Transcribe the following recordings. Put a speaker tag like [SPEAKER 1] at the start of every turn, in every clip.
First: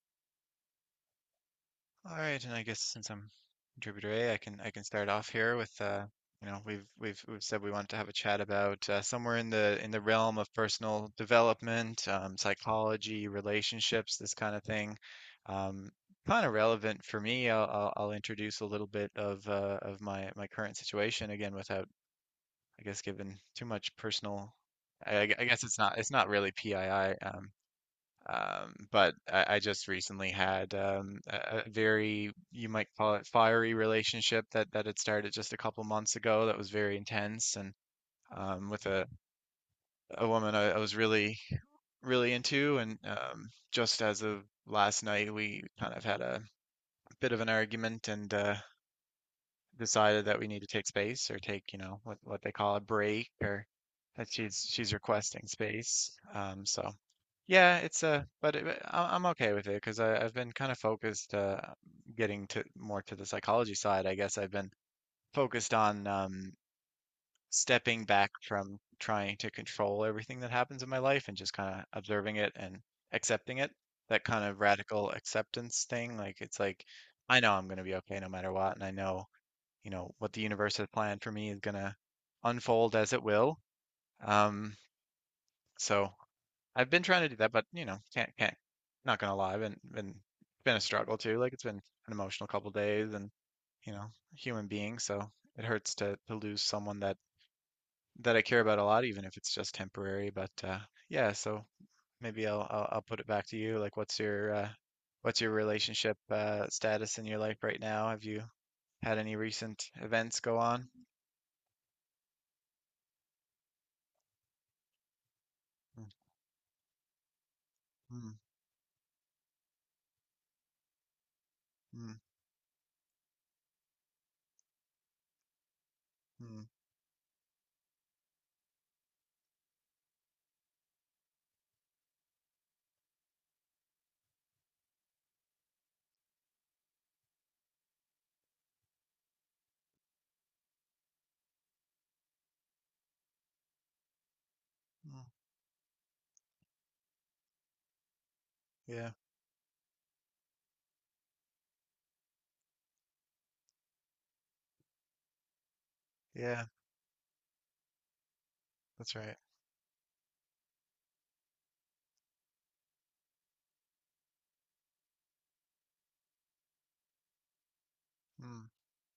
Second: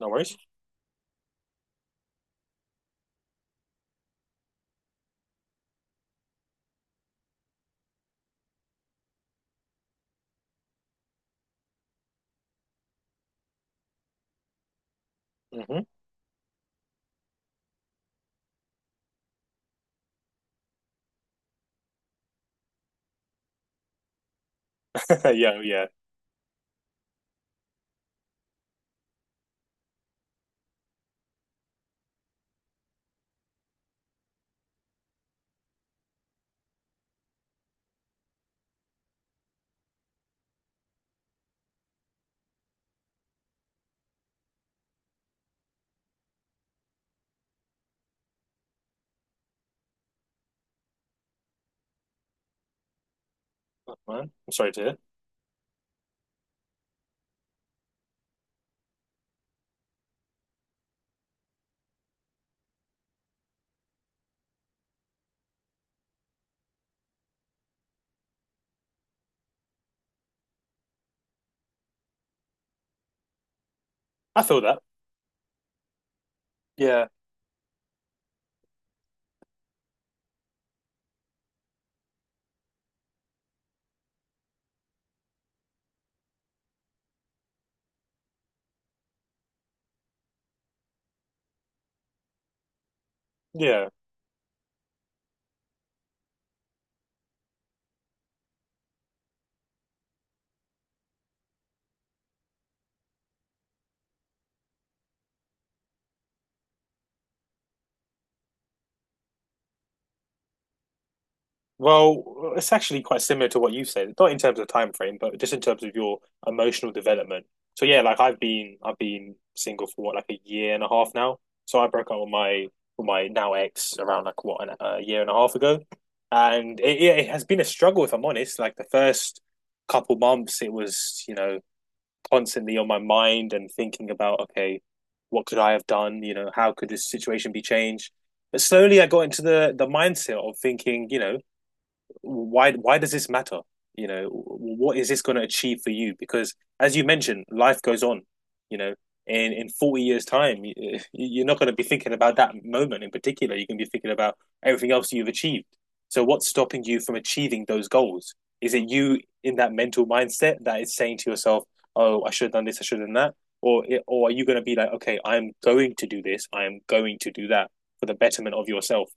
[SPEAKER 1] No worries.
[SPEAKER 2] All right, and I guess since I'm contributor A, I can start off here with you know we've said we want to have a chat about somewhere in the realm of personal development, psychology, relationships, this kind of thing.
[SPEAKER 1] Hmm.
[SPEAKER 2] Um, Kind of relevant for me. I'll introduce a little bit of my current situation again without I guess giving too much personal. I
[SPEAKER 1] Yeah,
[SPEAKER 2] guess
[SPEAKER 1] yeah.
[SPEAKER 2] it's not really PII. But I just recently had a very, you might call it fiery relationship that had started just a couple months ago that was very intense and with a woman I was really, really into. And just as of last night, we kind of had a bit of an argument and decided that we need to take space or take, you know, what they call a break or
[SPEAKER 1] That's fine.
[SPEAKER 2] that
[SPEAKER 1] I'm
[SPEAKER 2] she's
[SPEAKER 1] sorry to
[SPEAKER 2] she's
[SPEAKER 1] hear.
[SPEAKER 2] requesting space. So yeah, it's a but it, but I'm okay with it because I've been kind of focused getting to more to the psychology side. I guess I've been focused on stepping back from trying to control everything that happens in my life and just kind of observing it and accepting it. That
[SPEAKER 1] I
[SPEAKER 2] kind of
[SPEAKER 1] feel that.
[SPEAKER 2] radical acceptance thing. Like it's like
[SPEAKER 1] Yeah,
[SPEAKER 2] I know I'm going to be okay no matter what, and I know you know what the universe has planned for me is going to unfold as it will. Um, so I've been trying to do that, but you know, can't not gonna lie, I've been a struggle too. Like it's been an emotional couple days, and
[SPEAKER 1] yeah.
[SPEAKER 2] you know, human being, so it hurts to lose someone that I care about a lot, even if it's just temporary. But yeah, so maybe I'll put it back to you. Like, what's your relationship status in your life right now? Have you had any recent events go on?
[SPEAKER 1] Well, it's actually quite similar to what you said, not in terms of time frame, but just in terms of
[SPEAKER 2] Mm,
[SPEAKER 1] your emotional development. So yeah, like
[SPEAKER 2] mm,
[SPEAKER 1] I've been single for what, like a year and a half now. So I broke up
[SPEAKER 2] mm.
[SPEAKER 1] with my now ex around like what an, a year and a half ago,
[SPEAKER 2] Mm,
[SPEAKER 1] and it has been a struggle if I'm honest. Like the first couple months, it was constantly on my mind and thinking about, okay, what could I have done? You know, how could this situation be changed? But slowly I got into the mindset of thinking, you know, why does this matter? You know, what is
[SPEAKER 2] mm,
[SPEAKER 1] this going to achieve for you? Because as you mentioned, life goes on. You know,
[SPEAKER 2] yeah,
[SPEAKER 1] in 40 years' time, you are not going to be thinking about that moment in particular. You're going to be thinking about everything else you've achieved. So, what's
[SPEAKER 2] yeah,
[SPEAKER 1] stopping you from achieving those goals? Is it
[SPEAKER 2] that's
[SPEAKER 1] you
[SPEAKER 2] right.
[SPEAKER 1] in that mental mindset that is saying to yourself, "Oh, I should have done this. I should have done that." Or are you going to be like, okay, I'm going to do this, I am going to do that for the betterment
[SPEAKER 2] Mm,
[SPEAKER 1] of yourself?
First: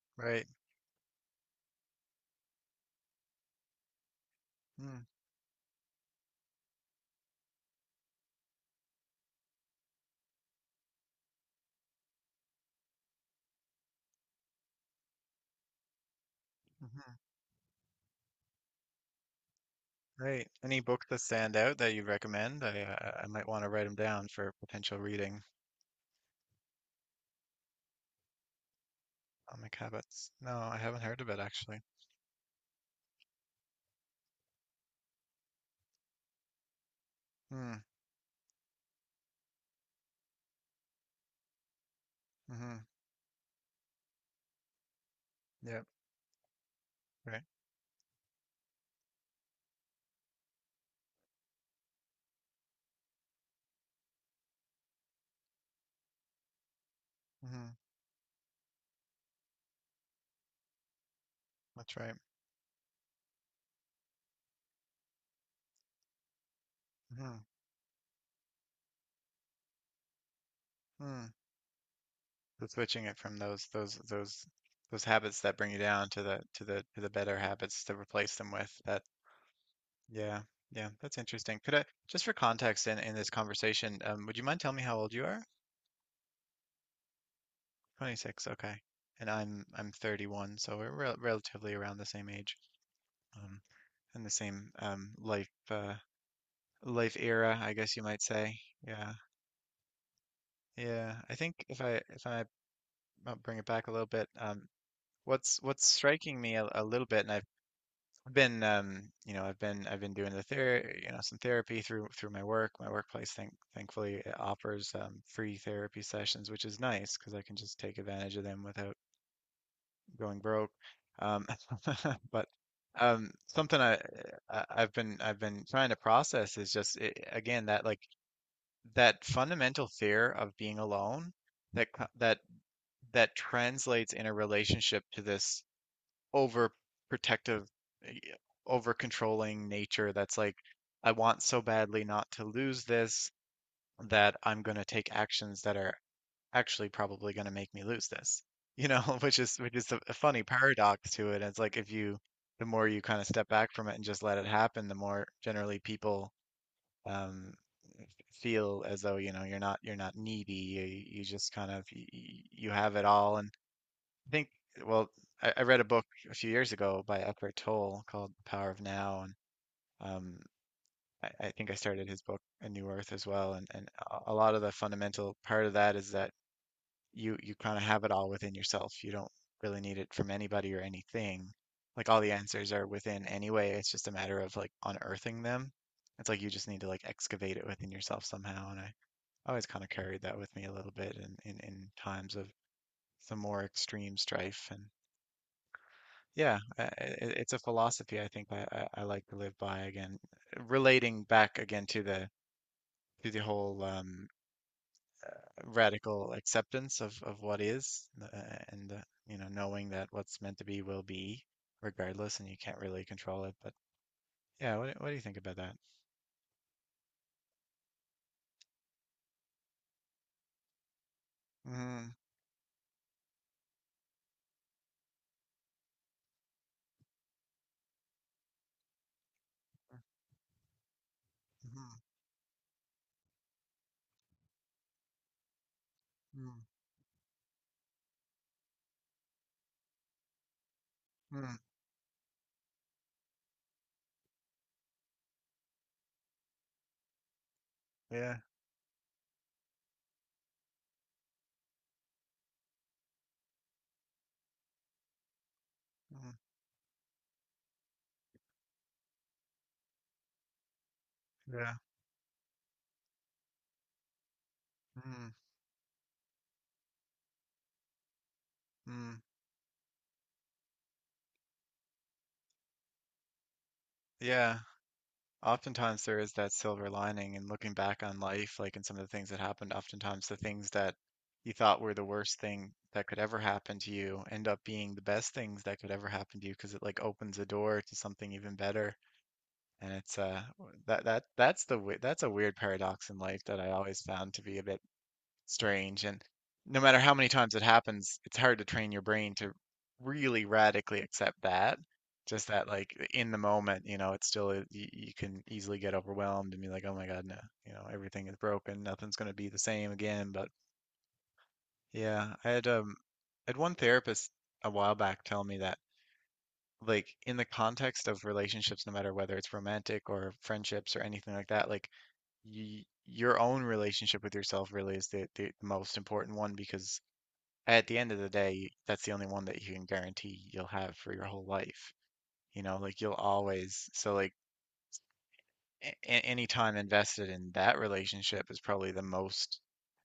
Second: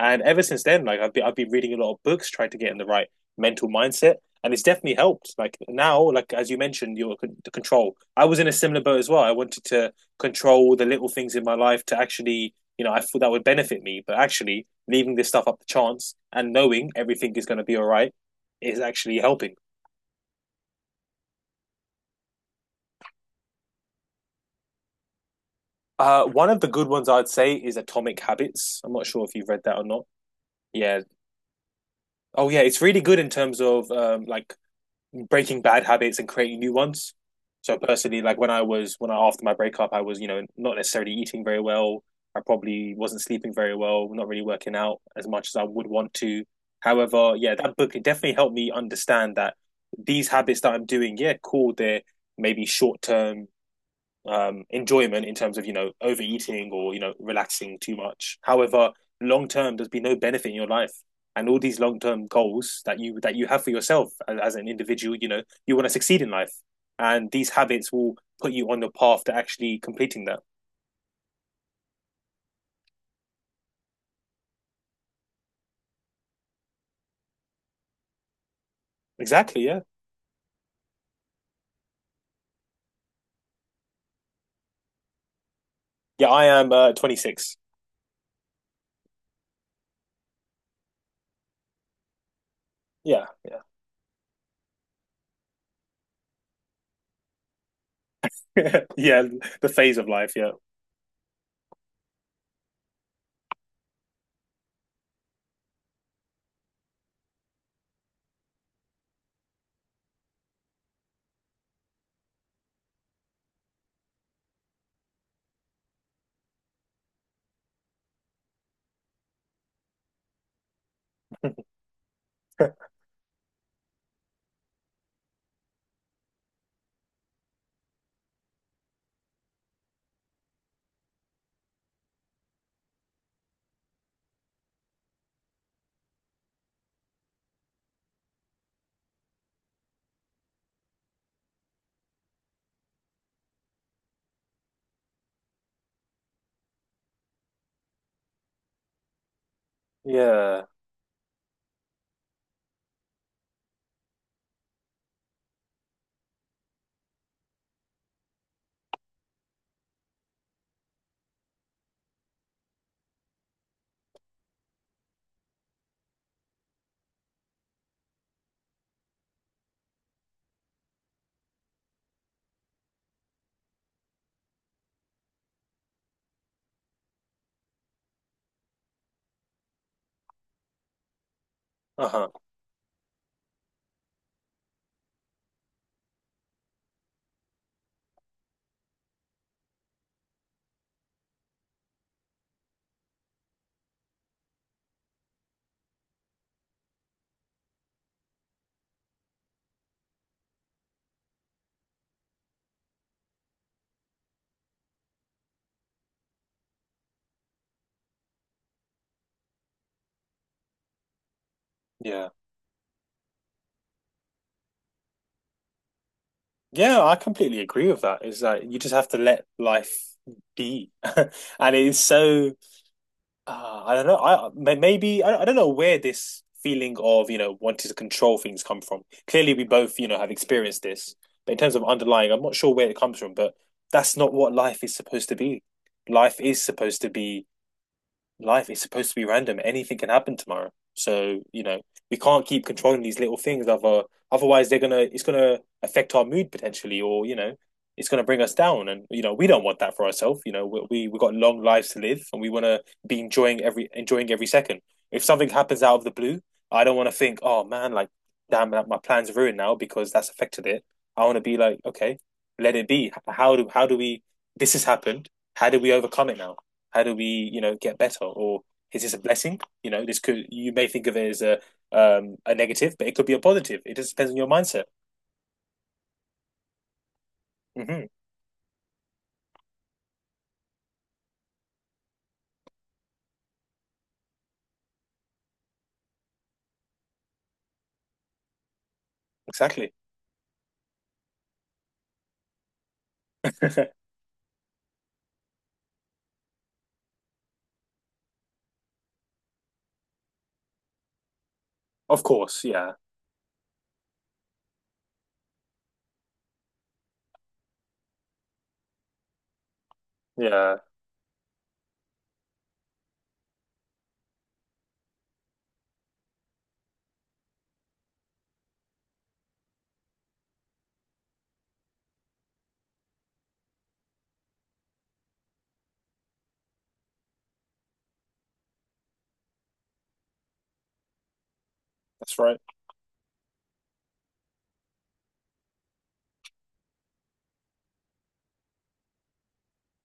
[SPEAKER 1] And ever
[SPEAKER 2] right.
[SPEAKER 1] since then, like I've been reading a lot of books trying to get in the right mental mindset, and it's definitely
[SPEAKER 2] Mm,
[SPEAKER 1] helped. Like now, like as you mentioned, your the control. I was in a similar boat as well. I wanted to control the little things in my life to actually, you know, I thought that would benefit me, but actually leaving this stuff up to chance and knowing
[SPEAKER 2] hmm
[SPEAKER 1] everything is going to be all right is actually helping.
[SPEAKER 2] right. Any books that stand out that you recommend? I might want to write them down for potential reading.
[SPEAKER 1] One of the good ones I'd say is Atomic Habits. I'm not sure if you've read
[SPEAKER 2] Atomic
[SPEAKER 1] that or not.
[SPEAKER 2] Habits. No, I
[SPEAKER 1] Yeah.
[SPEAKER 2] haven't heard of it actually.
[SPEAKER 1] Oh, yeah. It's really good in terms of like breaking bad habits and creating new ones. So
[SPEAKER 2] Mm,
[SPEAKER 1] personally, like when I after my breakup, I was not necessarily eating very well. I
[SPEAKER 2] mm-hmm.
[SPEAKER 1] probably wasn't sleeping very well, not really working out as much as I
[SPEAKER 2] Yep.
[SPEAKER 1] would want to. However,
[SPEAKER 2] Right.
[SPEAKER 1] yeah, that book definitely helped me understand that these habits that I'm doing, yeah, cool, they're maybe short term enjoyment in terms of overeating or
[SPEAKER 2] Mm-hmm.
[SPEAKER 1] relaxing too much. However, long term, there's been no benefit in your life, and all these
[SPEAKER 2] That's
[SPEAKER 1] long
[SPEAKER 2] right.
[SPEAKER 1] term goals that you have for yourself as an individual, you know, you want to succeed in life, and
[SPEAKER 2] Mm-hmm.
[SPEAKER 1] these habits will put you on the path to actually completing that.
[SPEAKER 2] Mm. So switching it from those habits that bring you down to the better habits to replace them with. That.
[SPEAKER 1] Exactly. Yeah.
[SPEAKER 2] Yeah. Yeah. That's interesting. Could I just for context in this conversation, would you mind telling me how old you are?
[SPEAKER 1] Yeah. I am 26.
[SPEAKER 2] 26, okay. And I'm 31, so we're relatively around the same age,
[SPEAKER 1] Yeah. Yeah.
[SPEAKER 2] um, and the same life life era, I guess you might say. Yeah,
[SPEAKER 1] yeah. The phase of life. Yeah.
[SPEAKER 2] yeah. I think if I might bring it back a little bit, what's striking me a little bit, and I've been you know I've been doing the ther you know some therapy through my work. My workplace, thankfully, it offers free therapy sessions, which is nice because I can just take advantage of them without going broke. Um, but something I've been trying to process is just it, again that like that fundamental fear of being alone that that that translates in a relationship to this over protective, over controlling nature that's like I want so badly not to lose this that I'm going to take actions that are actually probably going to make me lose this, you know. Which is which is a funny
[SPEAKER 1] yeah.
[SPEAKER 2] paradox to it. It's like if you the more you kind of step back from it and just let it happen the more generally people um feel as though you know you're not needy, you just kind of you, you have it all. And I think, well, I read a book a few years ago by Eckhart Tolle called The Power of Now. And um I think I started his book A New Earth as well, and a lot of the fundamental part of that is that you kind of have it all within yourself. You don't really need it from anybody or anything.
[SPEAKER 1] Uh
[SPEAKER 2] Like all
[SPEAKER 1] huh.
[SPEAKER 2] the answers are within anyway. It's just a matter of like unearthing them. It's like you just need to like excavate it within yourself somehow. And I always kind of carried that with me a little bit in times of some more extreme strife. And yeah, it's a philosophy I think I like to live by again, relating back again to the whole radical acceptance of what is and you know knowing that what's meant to be will be
[SPEAKER 1] Yeah.
[SPEAKER 2] regardless and you can't really control it but yeah. What do you think about that?
[SPEAKER 1] Yeah, I completely agree with that. It's like you just have to let life be, and it is
[SPEAKER 2] mm,
[SPEAKER 1] so I don't know. Maybe I don't know where this feeling of wanting to control things come from. Clearly, we both have experienced this, but in terms of
[SPEAKER 2] mm,
[SPEAKER 1] underlying, I'm not sure where it comes from. But that's not what life is supposed to be. Life
[SPEAKER 2] mm,
[SPEAKER 1] is supposed to be life is supposed to be random. Anything can happen tomorrow. So,
[SPEAKER 2] mm,
[SPEAKER 1] you know, we can't keep controlling these little things otherwise they're gonna it's gonna affect our mood potentially or, you know, it's gonna
[SPEAKER 2] yeah,
[SPEAKER 1] bring us down. And, you know, we don't want that for ourselves. You know, we got long lives to live and we wanna be enjoying every second. If something happens out of the
[SPEAKER 2] mm,
[SPEAKER 1] blue, I don't wanna think, oh man, like damn like, my plan's ruined now because that's affected it. I wanna be
[SPEAKER 2] yeah,
[SPEAKER 1] like, okay, let it be. How do we this has happened.
[SPEAKER 2] mm,
[SPEAKER 1] How do we overcome it now? How do we, you know, get better? Or is this a
[SPEAKER 2] mm.
[SPEAKER 1] blessing? You know, this could you may think of it as a negative, but it could be a positive. It just depends on your
[SPEAKER 2] yeah.
[SPEAKER 1] mindset.
[SPEAKER 2] Oftentimes there is that silver lining and looking back
[SPEAKER 1] Hmm,
[SPEAKER 2] on life like in some of the things that happened, oftentimes the things that you thought were the worst thing that could ever happen to you end up being the best things that could ever happen to you because it like opens a door to something even better. And
[SPEAKER 1] exactly.
[SPEAKER 2] it's that that that's the that's a weird paradox in life that I always found to be a bit strange. And no matter how many times it happens, it's hard to train your brain to really radically accept that.
[SPEAKER 1] Of
[SPEAKER 2] Just
[SPEAKER 1] course,
[SPEAKER 2] that,
[SPEAKER 1] yeah,
[SPEAKER 2] like in the moment, you know, it's still you, you can easily get overwhelmed and be like, "Oh my God, no, you know, everything is broken. Nothing's going to be the same again." But
[SPEAKER 1] yeah,
[SPEAKER 2] yeah, I had one therapist a while back tell me that like in the context of relationships, no matter whether it's romantic or friendships or anything like that, like y your own relationship with yourself really is the most important one because at the end of the day, that's the only one that you can guarantee you'll have for your whole life.
[SPEAKER 1] that's right.
[SPEAKER 2] You know, like you'll always, so like a- any time invested in that relationship is probably the most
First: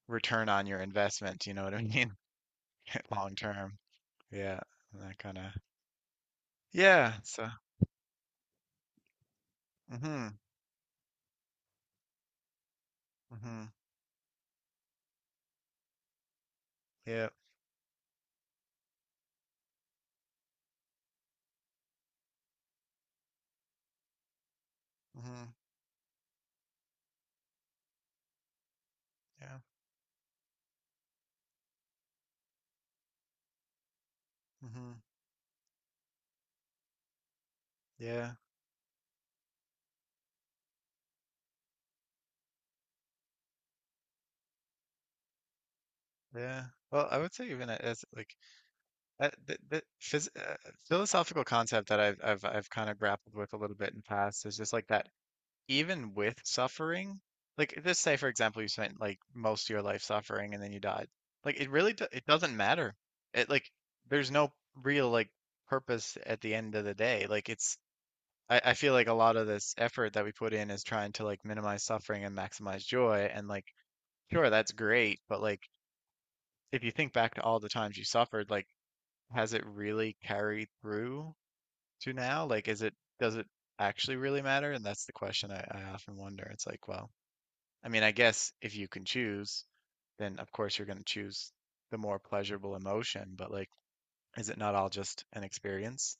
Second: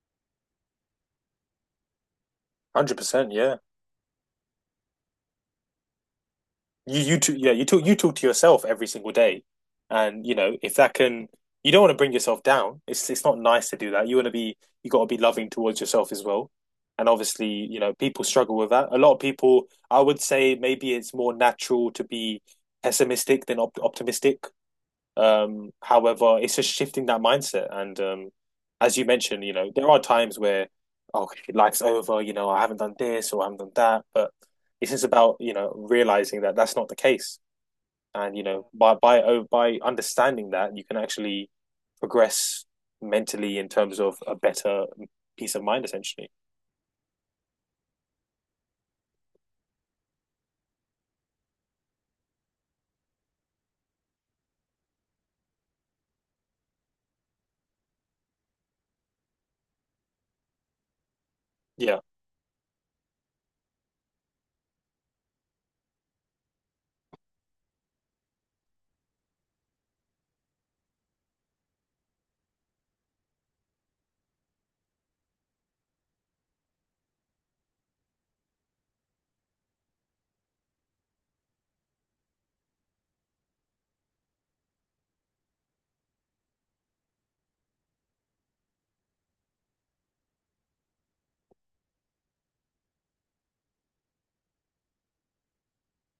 [SPEAKER 2] return on your investment, you know what I mean?
[SPEAKER 1] 100%,
[SPEAKER 2] Long
[SPEAKER 1] yeah.
[SPEAKER 2] term. Yeah, that kind of.
[SPEAKER 1] You you
[SPEAKER 2] Yeah,
[SPEAKER 1] talk,
[SPEAKER 2] so.
[SPEAKER 1] yeah, you talk you talk to yourself every single day, and you
[SPEAKER 2] Mhm.
[SPEAKER 1] know if that can, you don't want to bring yourself down. It's not
[SPEAKER 2] Mhm.
[SPEAKER 1] nice to do that. You want to be you got to be loving towards yourself as well, and
[SPEAKER 2] Yeah.
[SPEAKER 1] obviously you know people struggle with that. A lot of people, I would say, maybe it's more natural to be pessimistic than op optimistic.
[SPEAKER 2] Mhm.
[SPEAKER 1] However, it's just shifting that mindset. And as you mentioned, you
[SPEAKER 2] Yeah.
[SPEAKER 1] know, there are times where, oh, life's over, you know, I haven't done this or I haven't done that. But it's
[SPEAKER 2] Mhm.
[SPEAKER 1] just about, you know, realizing that that's not the case.
[SPEAKER 2] Yeah.
[SPEAKER 1] And, you know, by understanding that, you can actually progress mentally in terms of a better peace of mind, essentially.
[SPEAKER 2] Yeah. Well, I would say even as like the phys philosophical concept that I've kind of grappled with a little bit in the past is just like that even with suffering, like just say for example you spent like most of your life suffering and then you died, like it really
[SPEAKER 1] Yeah.
[SPEAKER 2] it doesn't matter. It like there's no real like purpose at the end of the day. Like it's I feel like a lot of this effort that we put in is trying to like minimize suffering and maximize joy and like sure that's great, but like if you think back to all the times you suffered, like has it really carried through to now? Like, is it, does it actually really matter? And that's the question I often wonder. It's like, well, I mean, I guess if you can choose, then of course you're going to choose the more pleasurable emotion, but like, is it not all just an experience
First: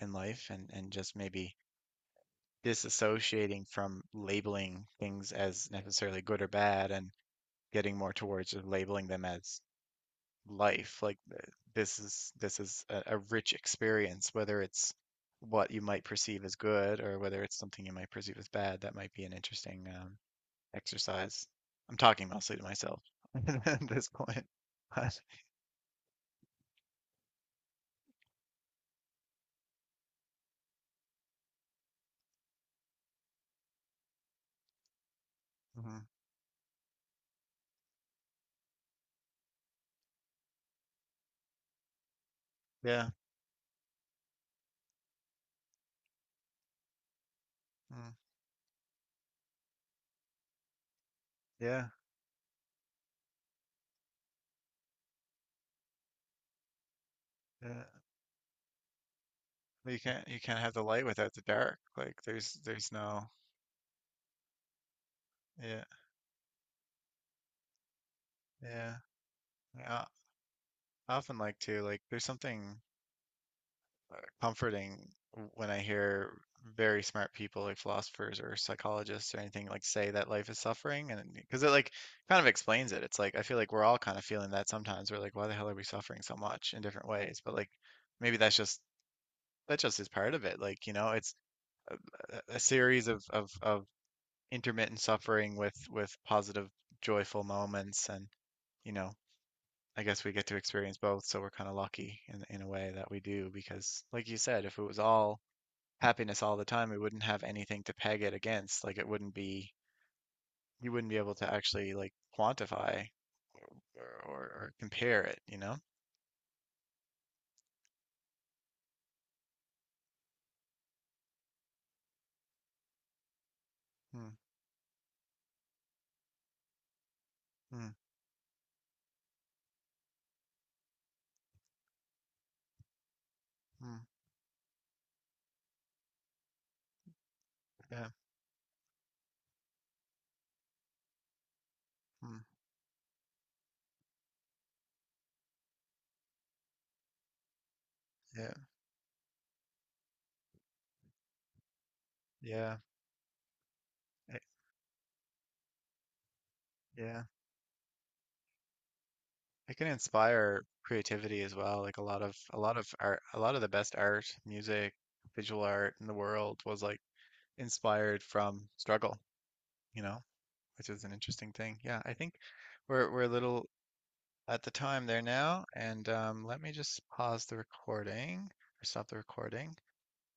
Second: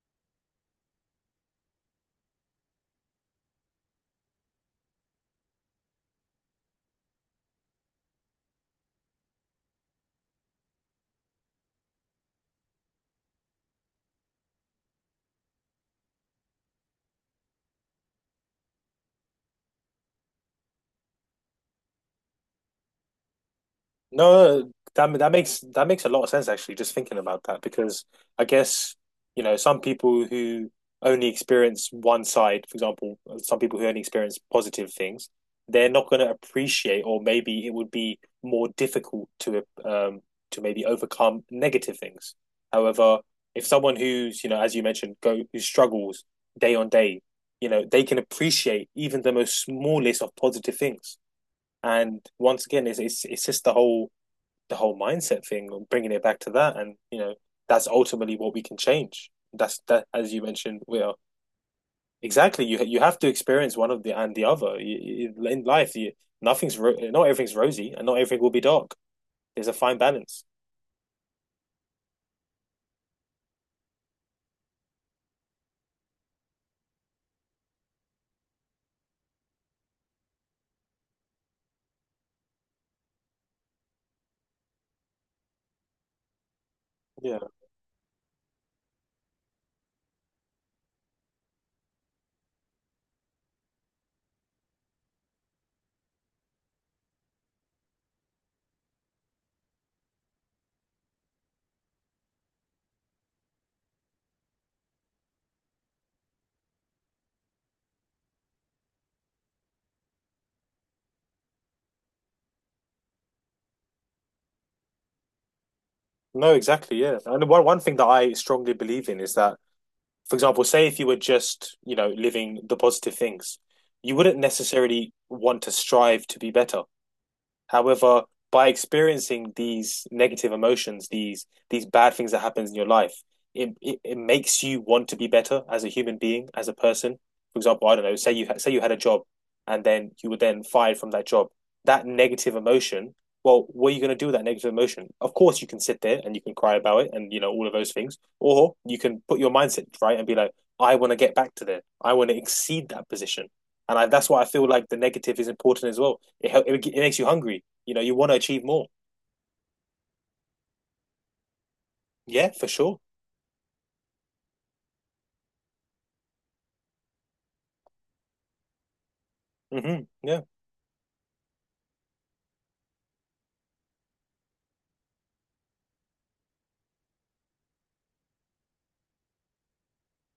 [SPEAKER 2] in life and just maybe disassociating from labeling things as necessarily good or bad and getting more towards just labeling them as life. Like this is a rich experience, whether it's what you might perceive as good or whether it's something you might perceive as bad. That might be an interesting exercise. I'm talking mostly to myself at this point.
[SPEAKER 1] No, that
[SPEAKER 2] But
[SPEAKER 1] that makes that makes a lot of sense actually, just thinking about that, because I guess, you know, some people who only experience one side, for example, some people who only experience positive things, they're
[SPEAKER 2] mhm,
[SPEAKER 1] not going to appreciate, or maybe it would be more difficult to maybe overcome negative things.
[SPEAKER 2] yeah,
[SPEAKER 1] However, if someone who's, you know, as you mentioned, go who struggles day on day, you know, they
[SPEAKER 2] mm,
[SPEAKER 1] can appreciate even the most smallest of positive things.
[SPEAKER 2] yeah,
[SPEAKER 1] And once again, it's just the whole mindset thing and bringing it back to that and you know
[SPEAKER 2] yeah.
[SPEAKER 1] that's ultimately what we can change that's that as
[SPEAKER 2] You
[SPEAKER 1] you
[SPEAKER 2] can't have
[SPEAKER 1] mentioned
[SPEAKER 2] the
[SPEAKER 1] we
[SPEAKER 2] light
[SPEAKER 1] are
[SPEAKER 2] without the dark. Like
[SPEAKER 1] exactly you
[SPEAKER 2] there's
[SPEAKER 1] you have to
[SPEAKER 2] no
[SPEAKER 1] experience one of the and the other you, you, in
[SPEAKER 2] yeah
[SPEAKER 1] life you, nothing's not everything's rosy and not everything will be dark
[SPEAKER 2] yeah.
[SPEAKER 1] there's a fine balance
[SPEAKER 2] I often like to like there's something comforting when I hear very smart people like philosophers or psychologists or anything like say that life is suffering and because it like kind of explains it. It's like I feel like we're all kind of feeling that sometimes. We're like, why the hell are we suffering so much in different ways?
[SPEAKER 1] yeah
[SPEAKER 2] But like maybe that's just that just is part of it. Like, you know, it's a series of intermittent suffering with positive joyful moments and you know I guess we get to experience both, so we're kind of lucky in a way that we do because, like you said, if it was all happiness all the time, we wouldn't have anything to peg it against. Like it wouldn't be, you wouldn't be able to actually like quantify or compare it, you know?
[SPEAKER 1] no exactly yeah and one thing that I strongly believe in is that for example say if you were just you know living the positive things you
[SPEAKER 2] Mm,
[SPEAKER 1] wouldn't necessarily want to strive to be better.
[SPEAKER 2] mm,
[SPEAKER 1] However, by experiencing these negative emotions, these bad things that happens in your life, it,
[SPEAKER 2] mm,
[SPEAKER 1] it, it makes you want to be better as a human being, as a person. For example, I don't
[SPEAKER 2] yeah,
[SPEAKER 1] know, say you had a job and then you were then fired from that job. That
[SPEAKER 2] mm,
[SPEAKER 1] negative emotion, well, what are you going to do with that negative emotion? Of course, you can sit there and you can cry about it and you know all of those things,
[SPEAKER 2] yeah,
[SPEAKER 1] or you can put your mindset right and be like, I want to get back to there. I want to
[SPEAKER 2] yeah,
[SPEAKER 1] exceed that position and I, that's why
[SPEAKER 2] it,
[SPEAKER 1] I feel like the negative is important as well. It makes
[SPEAKER 2] yeah.
[SPEAKER 1] you hungry. You know, you want to achieve more.
[SPEAKER 2] It can inspire creativity as well. Like
[SPEAKER 1] Yeah,
[SPEAKER 2] a
[SPEAKER 1] for
[SPEAKER 2] lot of
[SPEAKER 1] sure.
[SPEAKER 2] art, a lot of the best art, music, visual art in the world was like inspired from struggle, you
[SPEAKER 1] Mm-hmm.
[SPEAKER 2] know,
[SPEAKER 1] Yeah.
[SPEAKER 2] which is an interesting thing. Yeah, I think we're a little at the time there now. And let me just pause the recording or stop the recording.